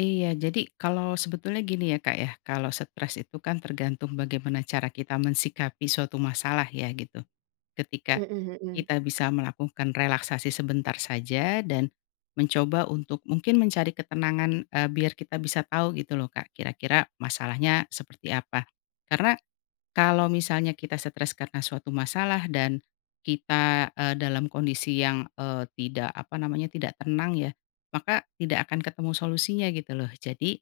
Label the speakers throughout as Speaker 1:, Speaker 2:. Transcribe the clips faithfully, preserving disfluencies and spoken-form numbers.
Speaker 1: Iya jadi kalau sebetulnya gini ya Kak ya, kalau stres itu kan tergantung bagaimana cara kita mensikapi suatu masalah ya gitu, ketika,
Speaker 2: Mhm mhm.
Speaker 1: kita bisa melakukan relaksasi sebentar saja dan, mencoba untuk mungkin mencari ketenangan, eee, biar kita bisa tahu gitu loh Kak kira-kira masalahnya seperti apa karena, kalau misalnya kita stres karena suatu masalah dan, kita, eee, dalam kondisi yang, eee, tidak apa namanya tidak tenang ya, maka tidak akan ketemu solusinya gitu loh jadi,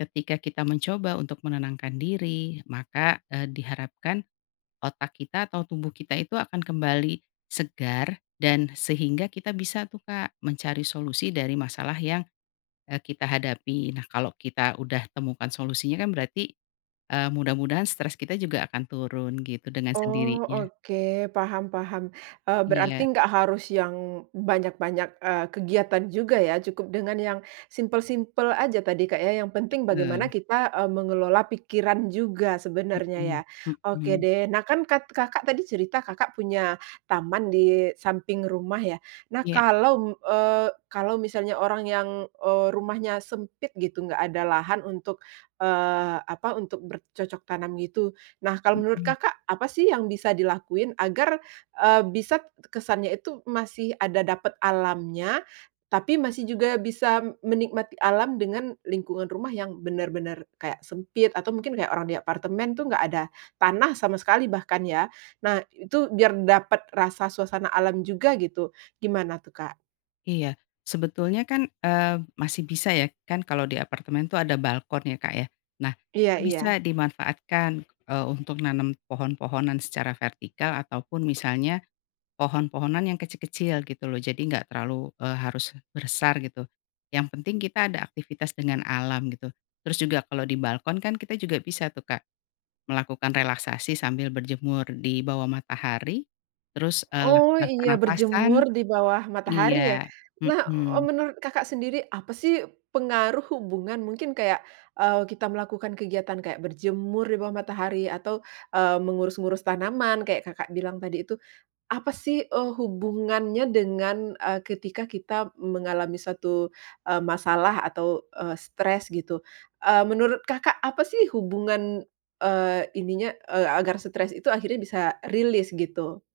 Speaker 1: ketika kita mencoba untuk menenangkan diri maka, eee, diharapkan, otak kita atau tubuh kita itu akan kembali, segar dan sehingga kita bisa tuh Kak mencari solusi dari masalah yang, eee, kita hadapi. Nah kalau kita udah temukan solusinya kan berarti, eee, mudah-mudahan stres kita juga akan turun gitu dengan
Speaker 2: Oh
Speaker 1: sendirinya.
Speaker 2: oke paham paham, eee,
Speaker 1: Iya.
Speaker 2: berarti nggak harus yang banyak-banyak, eee, kegiatan juga ya cukup dengan yang simple-simple saja tadi Kak ya yang penting bagaimana
Speaker 1: Betul.
Speaker 2: kita, eee, mengelola pikiran juga sebenarnya ya.
Speaker 1: Mhm,
Speaker 2: Oke
Speaker 1: mhm.
Speaker 2: deh nah kan kat Kakak tadi cerita Kakak punya taman di samping rumah ya? Nah
Speaker 1: Iya.
Speaker 2: kalau m eee, kalau misalnya orang yang, eee, rumahnya sempit gitu enggak ada lahan untuk, eee, apa untuk bercocok tanam gitu, nah kalau menurut
Speaker 1: Mhm.
Speaker 2: Kakak apa sih yang bisa dilakuin agar, eee, bisa kesannya itu masih ada dapet alamnya, tapi masih juga bisa menikmati alam dengan lingkungan rumah yang bener-bener kayak sempit atau mungkin kayak orang di apartemen tuh enggak ada tanah sama sekali bahkan ya, nah itu biar dapet rasa suasana alam juga gitu gimana tuh Kak?
Speaker 1: Iya sebetulnya kan, eee, masih bisa ya kan kalau di apartemen tuh ada balkon ya Kak ya nah itu
Speaker 2: Iya
Speaker 1: bisa
Speaker 2: iya.
Speaker 1: dimanfaatkan, eee, untuk nanam pohon-pohonan secara vertikal ataupun misalnya, pohon-pohonan yang kecil-kecil gitu loh jadi enggak terlalu, eee, harus bersar gitu, yang penting kita ada aktivitas dengan alam gitu, terus juga kalau di balkon kan kita juga bisa tuh Kak, melakukan relaksasi sambil berjemur di bawah matahari, terus, eee, lah
Speaker 2: Oh
Speaker 1: lah
Speaker 2: iya
Speaker 1: pernapasan.
Speaker 2: berjemur di bawah matahari ya?
Speaker 1: Iya,
Speaker 2: Nah, eee,
Speaker 1: mhm.
Speaker 2: menurut Kakak sendiri apa sih pengaruh hubungan mungkin kayak, eee, kita melakukan kegiatan kayak berjemur di bawah matahari atau, eee, mengurus-ngurus tanaman kayak Kakak bilang tadi itu, apa sih, eee, hubungannya dengan, eee, ketika kita mengalami suatu, eee, masalah atau, eee, stres gitu? Eee, menurut Kakak apa sih hubungan, eee, ininya, eee, agar stres itu akhirnya bisa, eee, release gitu?